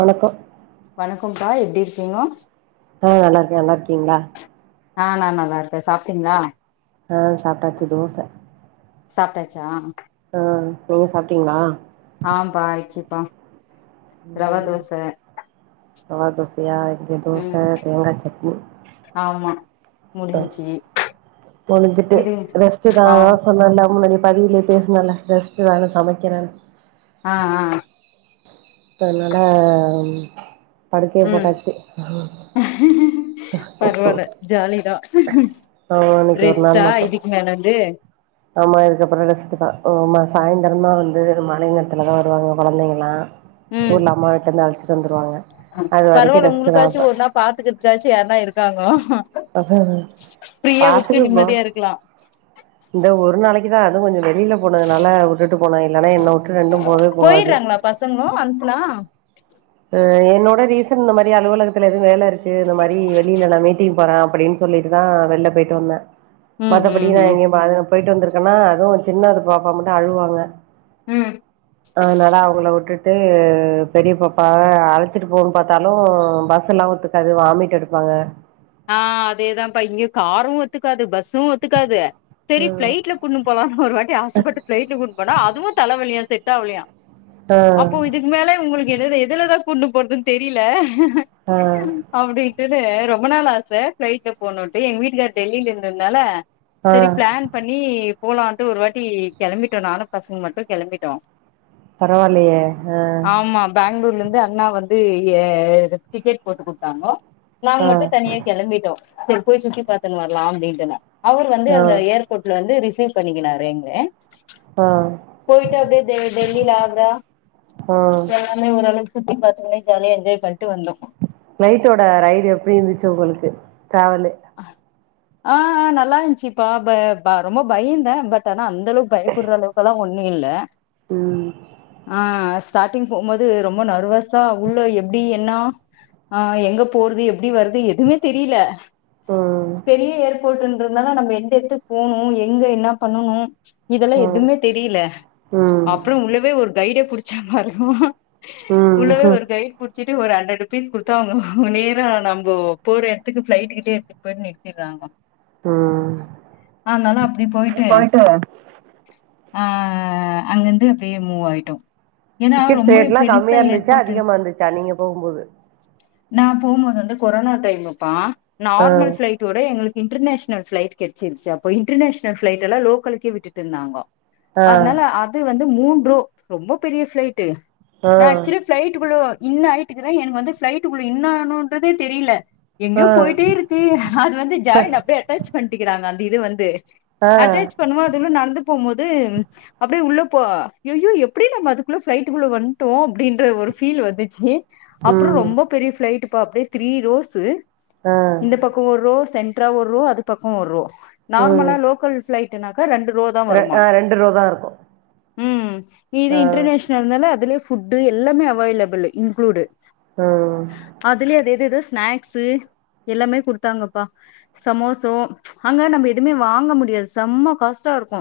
வணக்கோ வணக்கோ கா எப்டி இருக்கீங்க ஆ நல்லார்கே நல்லா இருக்கீங்ளா ஆ நா நல்லாருக்க சாப்ட்டீங்ளா அ சாப்டாச்சு தோச சாப்டாச்சா அ நீங்க சாப்ட்டீங்ளா ஆம்பா ஆயிச்சுப்பா ரவ தோச ரவா தோசையா இங்க தோச ம் தேங்கா சட்னி ஆமா முடிஞ்சு முடிஞ்சிட்டு ரெஸ்ட் தா சொன்னல்லா முன்னாடி பதியில பேசினல்ல ரெஸ்ட் தானு சமைக்கிறன் அ அ இப்ப அதுனால படுக்கய போட்டாச்சு பரவால ஜாலிதா ஆமா இன்னைக்கு ஒரு நாள் ரெஸ்ட்டா மட்டு இதுக் மேலந்து ஆமா இதுக்கப்புற ரெஸ்ட் தா ஆமா சாயந்திரமா வந்து மாலை நேரத்துல தா வருவாங்க கொழந்தைங்கலா ம் ஊர்ல அம்மா வீட்ல இருந்து அழைச்சிட்டு வந்துருவாங்க அது வரைக்கு பரவால்ல ரெஸ்ட் தா உங்களுக்காச்சு ஒரு நாள் பாத்துக்கிறதுக்காச்சு யாருனா இருக்காங்கோ இப்ப ப்ரியா வுட்டு பாத்துக்கப்போ நிம்மதியா இருக்லா இந்த ஒரு நாளைக்கு தா அது கொஞ்ச வெளியில போனதுனால வுட்டுட்டு போனா இல்லன்னா என்ன வுட்டு ரெண்டு போவே போவாது போயிட்றாங்களா பசங்களு அனுப்புனா ம் என்னோட ரீசன் இந்த மாரி அலுவலகத்துல எதுவு வேல இருக்கு இந்த மாரி வெள் வெளில நா மீட்டிங் போற அப்படின் சொல்லிட்டுதா வெள்ல போயிட்டு வந்த ம் மத்தபடி ம் நா ம் எங்கயு பாதுகா போயிட்டு வந்திருக்கன்னா அது சின்னது பாப்பா மட்டு அழுவாங்க ம் அதுனால அவுங்கள வுட்டுட்டு பெரிய பப்பாவ அழச்சிட்டு போனு பாத்தாலு பஸ் எல்லா ஒத்துக்காது வாமிட் எடுப்பாங்க ஆ அதேதா பா இங்கயு காரு ஒத்துக்காது பஸ்ஸு ஒத்துக்காது சரி பிளைட்ல கூட்னு போலானு ஒரு வாட்டி ஆசைபட்டு ப்ளைட்ல கூட்னு போனா அதுவு தலைவலியா செட் ஆவலயா ஆ அப்போ இதுக்கு மேல இவங்களுக்கு என எதுலதா கூட்னு போறதுனு தெரியல அ அப்டீட்ன்டு ரொம்ப நாள் ஆச ஃபிளைட்ல போணுட்டு எங்க வீட்டுகார் டெல்லில இருந்தந்தால ஆ செரி ப்ளான் பண்ணி போலான்ட்டு ஒரு வாட்டி கெளம்பிட்டோ நானு பசங்க மட்டு கெளம்பிட்டோ பரவால்லயே அ பேங்ளூர்லந்து அண்ணா வந்து எ டிக்கெட் போட்டு குடுத்தாங்கோ நாங்க ஆ மட்டு ஆ தனியே கெளம்பிட்டோ சேர் போய் சுத்தி பாத்துனு வரலா அப்டின் அவரு வந்து அந்த ஆ ஏர் போட்ல வந்து ரிசீவ் பண்ணிக்கினாரு எங்களய ஆ போய்ட்டு அப்டியே டெ டெல்லில ஆக்ரா ஆ எல்லாமே ஓரளவுக்கு சுத்தி பாத்து ஜாலியா என்ஜாய் பண்ட்டு வந்தோ பிளைட்டோட ரைடு எப்டி இருந்துச்சி ஒங்களுக்கு ட்ராவலு அ அ நல்லார்ஞ்ச்சிப்பா ப ப ரொம்ப பயந்த பட் ஆனா அந்த அளவுக் பயப்பட்ற அளவுக் கெலா ஒண்ணு இல்ல ம் அ அஸ் ஸ்டார்டிங் போம்போது ரொம்ப நர்வஸா உள்ள எப்டி என்னா அ எங்க போறது எப்டி வறது எதுமே தெரில ம் பெரிய ஏர்போர்ட்டுன்றதுனால நம்ம எந்த எத்துக் போணு எங்க என்ன பண்ணனு இதல்லா ம் எதுமே தெரில ம் அப்பற உள்ளவே ஒரு கைட புடிச்ச பாருங்கோ ம் உள்ளவே ஒரு கைட் புட் சிட்டு ஒரு ஹண்ட்ரட் ருபீஸ் குடுத்தா அவங்க நேரா நம்போ போற எடத்துக் ஃப்ளைட்டு கிட்டே பேயிட் நிறுத்திர்றாங்கோ ம் அனால அப்டி போயிட்டு அ அங்கந்து அப்டியே மூவாயிட்டோ டிக்கெட் ரேட்லா கம்மியா இருந்துச்சா அதிகமா இருந்துச்சா நீங்க போகும்போது நா போம்போது வந்து கொரோனா டைமுப்பா ஆ நார்மல் ஃப்ளைட்டோடே எங்ளுக்கு இன்டர்நேஷனல் பிளைட் கெடச்சிருச்சி அப்ப இன்டர்நேஷனல் பிளைட்டலா லோகலுக்கே விட்டுட்ருந்தாங்கோ ஆ அதுனால அது வந்து மூன் ரோ ரொம்ப பெரிய ஃபிளைட்டு நா ஆக்சுவலி ஆ ஃப்ளைட்டுகுள்ளோ இன்ன ஆயிட்டுக்கிற எனக்கு வந்து ஃப்ளைட்டுகுள்ள இன்ன ஆனோன்றதே தெரில எங்கியோ ஆ போயிட்டேருக்கு அது வந்து ஜாயின் அப்டியே அட்டாச் பண்ட்டிக்றாங்க அந்த இது வந்து ஆ அட்டாச் பண்ணவு அது இன்னு நடந்து போம்போது அப்டியே உள்ள போ அய்யயோ எப்டி நம்ம அதுக்குள்ள ஃப்ளைட்டுக்குள்ள வந்ட்டோ அப்டின்ற ஒரு ஃபீல் வந்துச்சி அப்பறம் ம் ரொம்ப பெரிய ஃபிளைட்டுப்பா அப்டியே த்ரீ ரோவ்ஸு ஆ இந்த பக் க்கு ஒர் ரோ சென்ட்ரா ஒர் ரோ அது பக்கொ ஒர் ரோ ம் நார்மலா லோக்கல் ஃப்ளைட்டுன்னாக்கா ரெண்டு ரோ தா ரெ வருமா ஆ ரெண்டு ரோ தா இருக்கு ம் நீ இது ஆ இன்ட்ரநேஷ் னல் அதனால அதுலே ஃபுட்டு எல்லாமே அவாய்லபுலு இன்க்ளூடு ஓ அதுலே அது எது எதோ ஸ்நாக்ஸு எல்லாமே குடுத் த்தாங்கப்பா சமோசோ அங்க நம்ழ எதுவுமே வாங்க முடியாது செம்ம காஸ்டா இருக்கு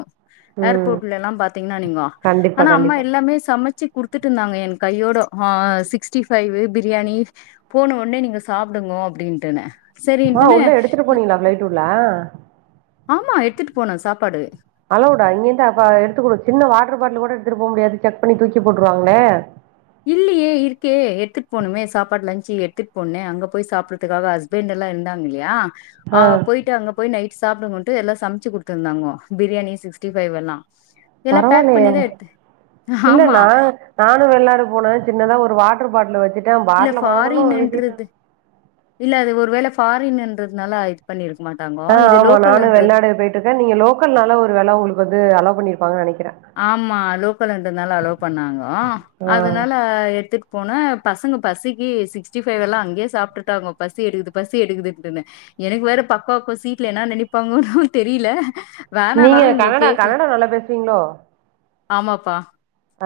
ம் ஏர்போட்லேல்லா பாத்தீங்ன்னா நீங்கோ கண்டிப்பா ஆனா அம்மா கண்டிப்பா எல்லாமே சமச்சி குடுத் த்துட்ருந்தாங்க என் கையோடோ ஹ சிக்ஸ்டி ஃபைவு பிரியாணி போன ஒட்னே நீங்க சாப்டுங்கோ அப்டின்ட்டனே அ உள்ள எடுத்துட்டு போனீங்ளா ஃப்ளைட் உள்ள ஆமா எடுத்துட்டு போன சாப்பாடு அலோவுடா இங்கந்து அப்ப எடுத்துக்குடு சின்ன வாட்ரு பாட்லு கூட எடுத்துட்டு போமுடியாது செக் பண்ணி தூக்கி போட்டுருவாங்ளே இல்லியே இருக்கே எடுத்துட் போனமே சாப்பாட் லஞ்சு எடுத்துட் போனனே அங்க போய் சாப்பறத்துக்காக ஹஸ்பண்ட்லா இருந்தாங்க இல்லயா ஆ அ போயிட்டு அங்க போய் நைட் சாப்டுங்கோன்ட்டு எல்லா சமைச்சி குடுத்துருந்தாங்கோ பிரியாணி சிக்ஸ்டி ஃபைவெல்லா எல்லா பேக் பரவாயில்லையே பண்ணிதா எட்த்து ஆமா நானு வெள்நாடு போனே சின்னதா ஒரு வாட்ரு பாட்லு வச்சுட்ட இல்ல பாட்ல மொதக்கொண்டு வீசிட்டாங்க ஃபாரின்ன்றது இல்ல அது ஒரு வேள ஃபாரின்னுன்றதுனால இது பண்ணிர்க்க மாட்டாங்கோ இது லோக்கல்ன்றது டுக்கா நீங்க லோக்கல்னால ஒரு வேள ஒங்குளுக்கு வந்து அலோ பண்ணிருப்பாங்கனு நெனைக்கிற ஆமா லோக்கலுன்றனால அலோ பண்ணாங்கோ ஆ அதுனால எடுத்துட் போன பசங்க பசிக்கு சிக்ஸ்டி ஃபைவ் எல்லா அங்கயே சாப்ட்டுட்டாங்கோ பசி எடுக்குது பசி எடுக்குதுட்டுனு எனக்கு வேற பக்கோக்கு சீட்ல என்ன நெனைப்பாங்கோன்னு தெரில நீங்க வேணானாலு இவுங்க கனடா கேக்கல கனடா நல்லா பேசுவீங்களோ ஆமாப்பா ஆ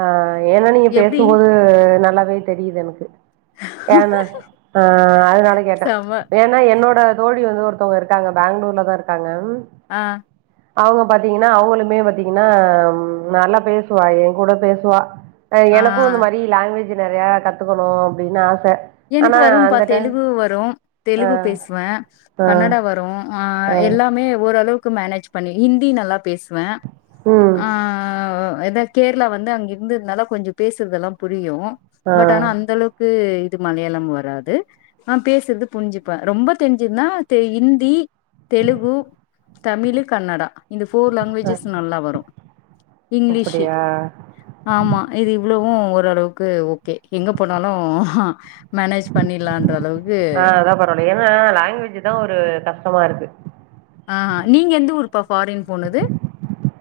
ஏன்னா நீங்க எப்டி பேசும்போது நல்லாவே தெரியுது எனக்கு ஏன நா ஆ அதனால கேட்டே செம ஏன் னா என்னோட தோழி வந்து ஒருத்தவங்க இருக்காங்க பேங்ளூர்லதா இருக்காங்க ம் ஆ அவங்க பாத்தீங்கன்னா அவங்களுமே பாத்தீங்கன்னா நல்லா பேசுவா ஏ கூட பேசுவா அ ஆ எனக்கு இந்த மாரி லாங்குவேஜ் நெறையா கத்துக்கணு அப்டின்னு ஆச ஆனா எனக்கு வரும் பா அந்த டைம் தெலுங்கு வரும் ஆ. தெலுங்கு பேசுவே ஆ. கன்னடா வரு ஆ எல்லாமே ஓரளவுக்கு மேனேஜ் பண்ணி இந்தி நல்லா பேசுவே ம் ஆ எதா கேரளா வந்து அங்க இருந்ததுனால கொஞ்சொ பேசுறதெல்லா புரியு ஆ. பட் ஆனா அந்த அளவுக்கு த்து மலையாளம் வராது ஆ பேசுறது புரிஞ்சுப்ப ரொம்ப தெரிஞ்சுதுன்னா தெ ஹிந்தி தெலுங்கு, தமிழு, கன்னடா இந்த ஃபோர் அ. லாங்குவேஜஸ் நல்லா வரும் இங்கிலீஷு அப்படியா? ஆமா இது இவ்வளவும் ஓரளவுக்கு ஓகே எங்க போனாலும் அ மேனேஜ் பண்ணிலாம்ற அளவுக்கு ஆ அதான் பரவால்லை ஏன்னா லாங்குவேஜ் தான் ஒரு கஷ்டமா இருக்கு ஆ நீங்க எந்த ஊர்ப்பா ஃபாரின் போனது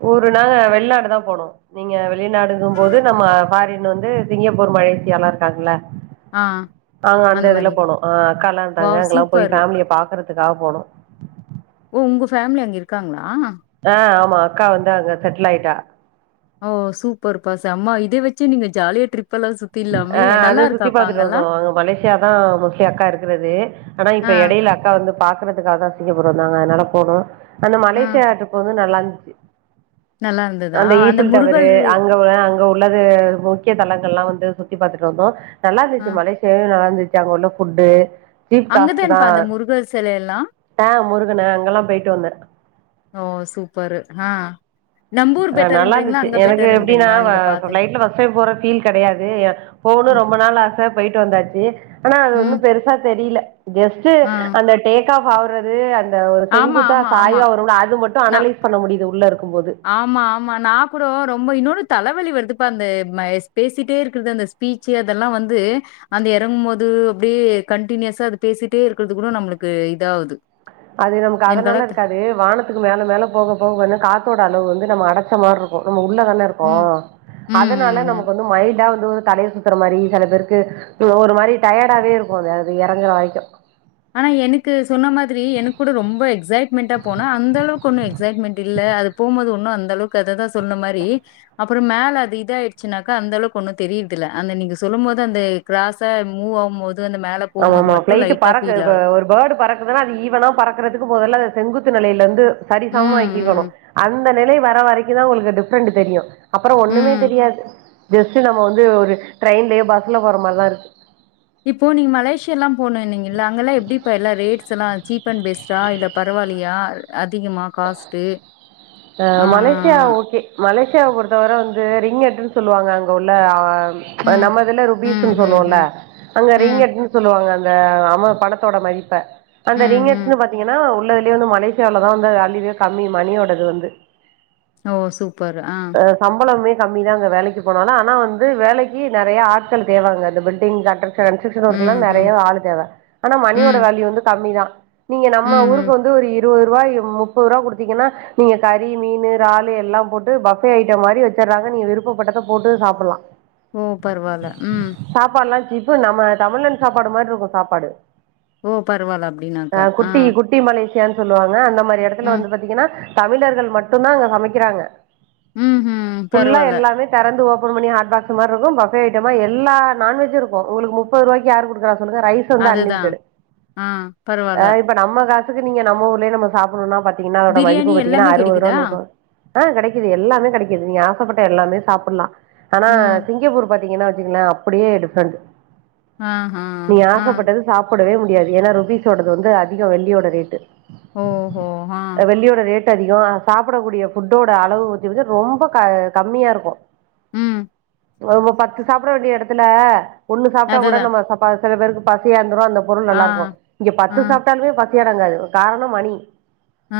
ஊரு நா வெளிநாடு தான் போனோம் நீங்க வெளிநாடுங்க போது நம்ம ஃபாரின் வந்து சிங்கப்பூர் மலேசியாலாம் இருக்காங்கள ஆ ஆங் அந்த இதுல போனும் அ அக்கா எல்லாம் இருந்தாங்க வாவ் அங்கெல்லாம் போய் சூப்பரு ஃபேமிலிய பாக்கறதுக்காக போனோம் ஓ உங்க ஃபேமிலி அங்க இருக்காங்களா அ ஆமா அக்கா வந்து அங்க செட்டுல் ஆயிட்டா ஓ சூப்பர் பா செம இதை வச்சு நீங்க ஜாலியா ட்ரிப் எல்லாம் சுத் அ அ அது சுத்தி பாத்துட்டு வந்தோம் அங்க மலேசியா தான் மோஸ்ட்லி அக்கா இருக்கிறது ஆனா ஆ, இப்ப எடையில அக்கா வந்து பாக்குறதுக்காக சிங்கப்பூர் வந்தாங்க அதனால போனோம் அந்த ஆ. மலேசியா டீரிப் வந்து நல்லா இருந்துச்சு நல்லா இருந்ததா? அந்த ஈஃபில் டவரு முருகர் அங்க உள்ள அங்க உள்ளது முக்கிய தலங்கள் எல்லாம் வந்து சுத்தி பாத்துட்டு வந்தோம் நல்லா ஆ இருந்துச்சு மலேசியாவே நல்லா இருந்துச்சு அங்க உள்ள ஃபுட்டு சீப் அங்க காஸ்ட்டு தான்ப்பா தான் அந்த முருகர் சிலையெல்லாம்? த முருகன அங்கல்லாம் போயிட்டு வந்தேன் ஓ சூப்பரு ஆ நம்பூர் அ நல்லா பெட்டர்ன்றீங்களா? இருந்துச்சு அங்க எனக்கு எப்படின்னா பெட்டர்ன்றீங்களா? நீங்க அ பாத்து. நைட்ல ஃபஸ்டைம் போற ஃபீல் கிடையாது ய போணும் ம், ரொம்ப நாள் ஆச போயிட்டு வந்தாச்சு ஆனா அது ம். வந்து பெருச் சா தெரியல ஜஸ்ட் ஆ. அந்த டேக் ஆஃப் ஆவுறது வந்து ஒரு ஆமா, செங்குத்தா ஆமா, ஆமா. சாய்வா வரும்ல அது மட்டும் நான் அனலைஸ் பண்ண முடியுது உள்ள இருக்கும்போது ஆமா ஆமா நா கூட ரொம்ப இன்னொன்னு தலைவலி வருதுப்பா அந்த மைஸ் பேசிட்டே இருக்குது அந்த பீச்சு அதெல்லாம் வந்து அந்த எறங்கும் போது அப்படியே கண்டனியூஸா அது பேசிட்டே இருக்கறது கூட நம்மளுக்கு இதாகுது அது நமக்கு அதனால இருக்காது அது வானத்துக்கு மேல மேல போக போக காத்தோட அளவு வந்து நம்ம அடச்ச மாரி இருக்கும் நம்ம உள்ளதான ம். இருக்கும் ம், அதனால ம், ம். நமக்கு வந்து மைல்டா வந்து ஒரு தலைய சுத்துற மாதிரி சில பேருக்கு சோ ஒரு மாதிரி டயர்டாவே இருக்கும் அது அது எறங்குற வரய்கும் ஆனா எனக்கு சொன்ன மாதிரி எனக்கு கூட ரொம்ப எக்ஸைட்மெண்ட்டா போன அந்த அளவுக்கு ஒன்னு எக்ஸைட்மெண்ட் இல்ல அது போம்போது ஒன்னும் அந்த அளவுக்கு அததான் சொன்ன மாரி அப்புறம் மேல அது இத ஆயிருச்சுனாக்கா அந்த அளவுக்கு ஒன்னும் தெரியுதுல்ல அந்த நீங்க சொல்லும் போது அந்த கிராஸ மூவ் ஆகும்போது அந்த மேல ஆமா போம்போது ஆமா மட்டும் பிளைட் லைட்டா ஃபீல் பறக்குது ஆகுது. ஒரு பேர்டு பறக்குதுன்னா அது ஈவ்வனா பறக்குறதுக்கு மொதல்ல செங்குத்து நிலையில இருந்து சரிசமமாக்கிக்கணும் ம், ம், அந்த நிலை வர வரைக்கும் தான் உங்களுக்கு டிஃப்ரெண்ட் தெரியும் அப்புறம் ஒண்ணுமே ம். தெரியாது ஜஸ்ட் நம்ம வந்து ஒரு ட்ரெயின்லயே பஸ்ல போற மாரிதான் இருக்கு இப்போ நீங்க மலேசியா எல்லாம் போனும்னீங்களா அங்கல்லாம் எப்படிப்பா எல்லா ரேட்ஸ் எல்லாம் சீப் அன் பெஸ்ட்டா இல்ல பரவால்லயா அதிகமா காஸ்ட்டு அ ஆ. மலேசியா ஓகே மலேசியாவ பொறுத்தவர வந்து ரிங் எட்டுன்னு சொல்லுவாங்க அங்க உள்ள ஆ ம், நம்மதுல ம், ருபீஸ்ன்னு ம், சொல்லுவோம்ல்ல ம், அங்க ம், ரிங்கட்டுனு சொல்லுவாங்க அ ந்த ஆமா பணத்தோட மதிப்ப அந்த ம், ம். ரிங்கட்சுனு பாத்தீங்கன்னா உள்ள ங்க வந்து மலேசியாலதான் வந்து அல்லிவேர் கம்மி மணியோடது வந்து ஓ சூப்பர் ஆ அ சம்பளமே கம்மி தாங்க வேலைக்கு போனாலும் ஆனா வந்து வேலைக்கு நெறைய ஆட்கள் தேவைங்க இந்த பில்டிங் காண்ட்ராக் கண்ரக்ஸன் வொர்க்குலா ம் நெறைய ம் ஆளு தேவை ஆனா மணியோட ம் வேல்யூ வந்து கம்மி தான் நீங்க நம்ம ம் ஊருக்கு ம் வந்து ஒரு இரு இருவது ரூவா முப்பது ரூவா குடுத்தீங்கன்னா நீங்க கறி மீன் ராலு எல்லாம் போட்டு பஃபே ஐட்டம் மாரி வச்சறாங்க நீ விருப்பப்பட்டதை போட்டு சாப்லாம் ஓ பரவால்ல ம் சாப்பால்லாம் சீப்பு நம்ம தமிழன் சாப்பாடு மாறி இருக்கும் சாப்பாடு ஓ பரவால்ல அ அப்படின்னாக்கா ஆ குட்டி குட்டி மலேசியான்னு சொல்லுவாங்க அந்த மாதிரி இடத்துல ம் வந்து பாத்தீங்கன்னா தமிழர்கள் மட்டுந்தான் அங்க சமைக்கறாங்க ம்ஹும் ஃபுல்லா பரவால்ல எல்லாமே தெறந்து ஓபன் பண்ணி ஹட்பாக்ஸ் மாதிரி இருக்கும் பஃபே ஐட்டமா எல்லா நான்வெஜ்ம் இருக்கும் உங்களுக்கு முப்பது ரூபாய்க்கு யார் குடுக்கறா சொல்லுங்க ரைஸ் வந்து அதுதான் அன்லிமிட்டெடு ஆ பரவால்ல இப்போ நம்ம காசுக்கு நீங்க நம்ம ஊர்லய நம்ம சாப்பணும்னா பாத்தீங்கன்னா அதோட மதிப்பு பிரியாணி பாத்தீங்கன்னா எல்லாமே அறுவது ரூவா கெடைக்குதா நூறுபா ஆ கெடைக்குது எல்லாமே கெடைக்குது நீங்க ஆசைப்பட்ட எல்லாமே சாப்பல்லா ஆனா ம் சிங்கப்பூர் பாத்தீங்கன்னா வச்சுக்கங்லேன் அப்படியே டிஃப்ரெண்ட் ஆஹா நீங்க ஆ ஆசைப்பட்டது சாப்பிட படவே முடியாது ஏன்னா ருப்பீஸ்சோடுது வந்து அதிகம் வெள்ளியோட ரேட்டு ஓஹோ ஆ வெள்ளியோட ரேட் டு அதிகம் சாப்பிடக்கூடிய ஃபுட்டோட அளவு ஊத்தி ஊத்தி ரொம்ப கம்மியா இருக்கும் ம் பத்து சாப்பிட வேண்டிய இடத்துல ஒண்ணு சாப்பிட்டா கூட அதுதா நம்ம ச சில பேருக்கு பசியாந்துரு அந்த பொருள் ஆ நல்லாருக்கும் இங்க பத்து ஆ சாப்பிட்டாலுமே பசியடங்காது காரணம் மணி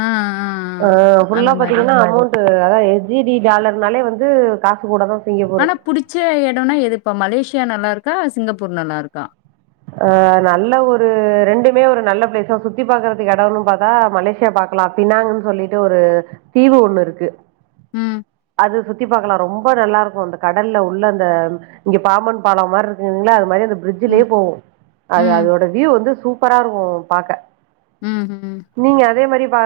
ஆ ஆ ஆ ஃபுல்லா அந்த மாரி பாத்தீங்கன்னா அமௌண்ட்டு அதா எஸ் ஜி டி டாலர்னாலே வந்து காசு கூட தா ஆனா புடிச்ச இடம்னா எதுப்பா மலேசியா நல்லாருக்கா சிங்கப்பூர் நல்லாருக்கா ஆ நல்ல ஒரு ரெண்டுமே ஒரு நல்ல பிளேஸ் சுத்தி பாக்கறதுக்கு இடம்ன்னு பாத்தா மலேசியா பாக் லா பின்னாங்கன்னு சொல்லிட்டு ஒரு தீவு ஒண்ணு இருக்கு ம் அது சுத்தி பாக்கலாம் ரொம்ப நல்லாருக்கும் அந்த கடல்ல உள்ள அந்த இங்க பாம்பன் பாலம் மாறி இருக்குங்களா அது மாதிரி அந்த பிரிட்ஜலயே ம் போவோம் அது ம் அதோட வியூவ் வந்து சூப்பரா இருக்கும் பாக்க ம்ம் நீங்க அதே மாறி அ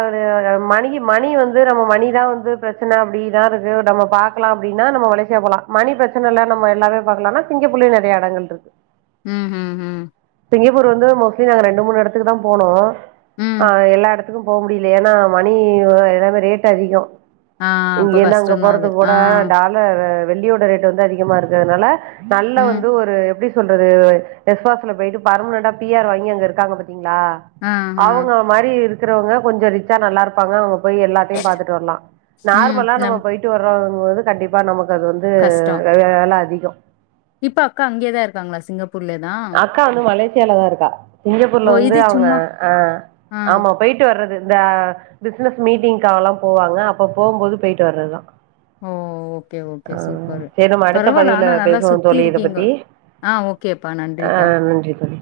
அ மணிக்கு மணி வந்து நம்ம மணிதான் வந்து பிரச்சனை அப்படி தா இருக்கு நம்ம பாக்கலாம் அப்படினா நம்ம மலேசியா போலாம் மணி பிரச்சனை இல்ல நம்ம எல்லாமே பாக்கலா சிங்கப்பூர் லயே நிறைய இடங்கள் இருக்கு ம் ம்ம் சிங்கப்பூர் வந்து மோஸ்ட்லி நாங்க ரெண்டு மூணு இடத்துக்கு தான் போனோம் ம் ம் ஆ எல்லா இடத்து க்கும் போக முடியல ஏன்னா மணி எல்லாமே ரேட் அதிகம் இங்க அப்ப இருந்து அங்க கஷ்டம் தான் அது. போறதுக்கு ஆ. கூட டால் வெள்ளியோட ரேட் வந்து அதிகமா இருந்துதுனால நல்ல ம். வந்து ஒரு எப்படி சொல்றது எஸ்வாஸ்ல போயிட்டு பர்மனட்டா பி ர் வாங்கி அங்க இருக்காங்க பாத்தீங்களா ஆ, ஆ. அவங்க மாதிரி இருக்கிறவங்க கொஞ்சம் ரிச்சா நல்லா இருப்பாங்க அவங்க போய் எல்லாத்தையும் பாத்துட்டு வரலாம் ம். நார்மலா நம்ம நம் போயி்ட்டு வர்றங்குபோது கண்டிப்பா நமக்கு அது வந்து கஷ்டம். வெலை அதிகம் இப்ப அக்கா அங்கியேதா இருக்கங்களா சிங்கப்பூர் சிங்கப்பூர்லயே தா அக்கா வந்து மலேசியாலதா இருக்கா ஓ! சிங்கப்பூர்ல வந்து இது அவங்க சும்மா ஆ ஆ. ஆமா பெய்ட்டு வர்றது இந்த பிஸ்னஸ் மீட்டிங்க்காகலா போவாங்க அப்ப போகும்போது பெய்ட்டு வர்றத்தா ஓ ஓகே ஓகே சூப்பரு சேரி நம்ம அடுத்த பரவால பதிவுல ஆனா நல்லா பேசுவோ தோழி இத சுத்திருக்கீங்கே பத்தி அ ஓக் கேப்பா ஆ நன்றிப்பா நன்றி தோழி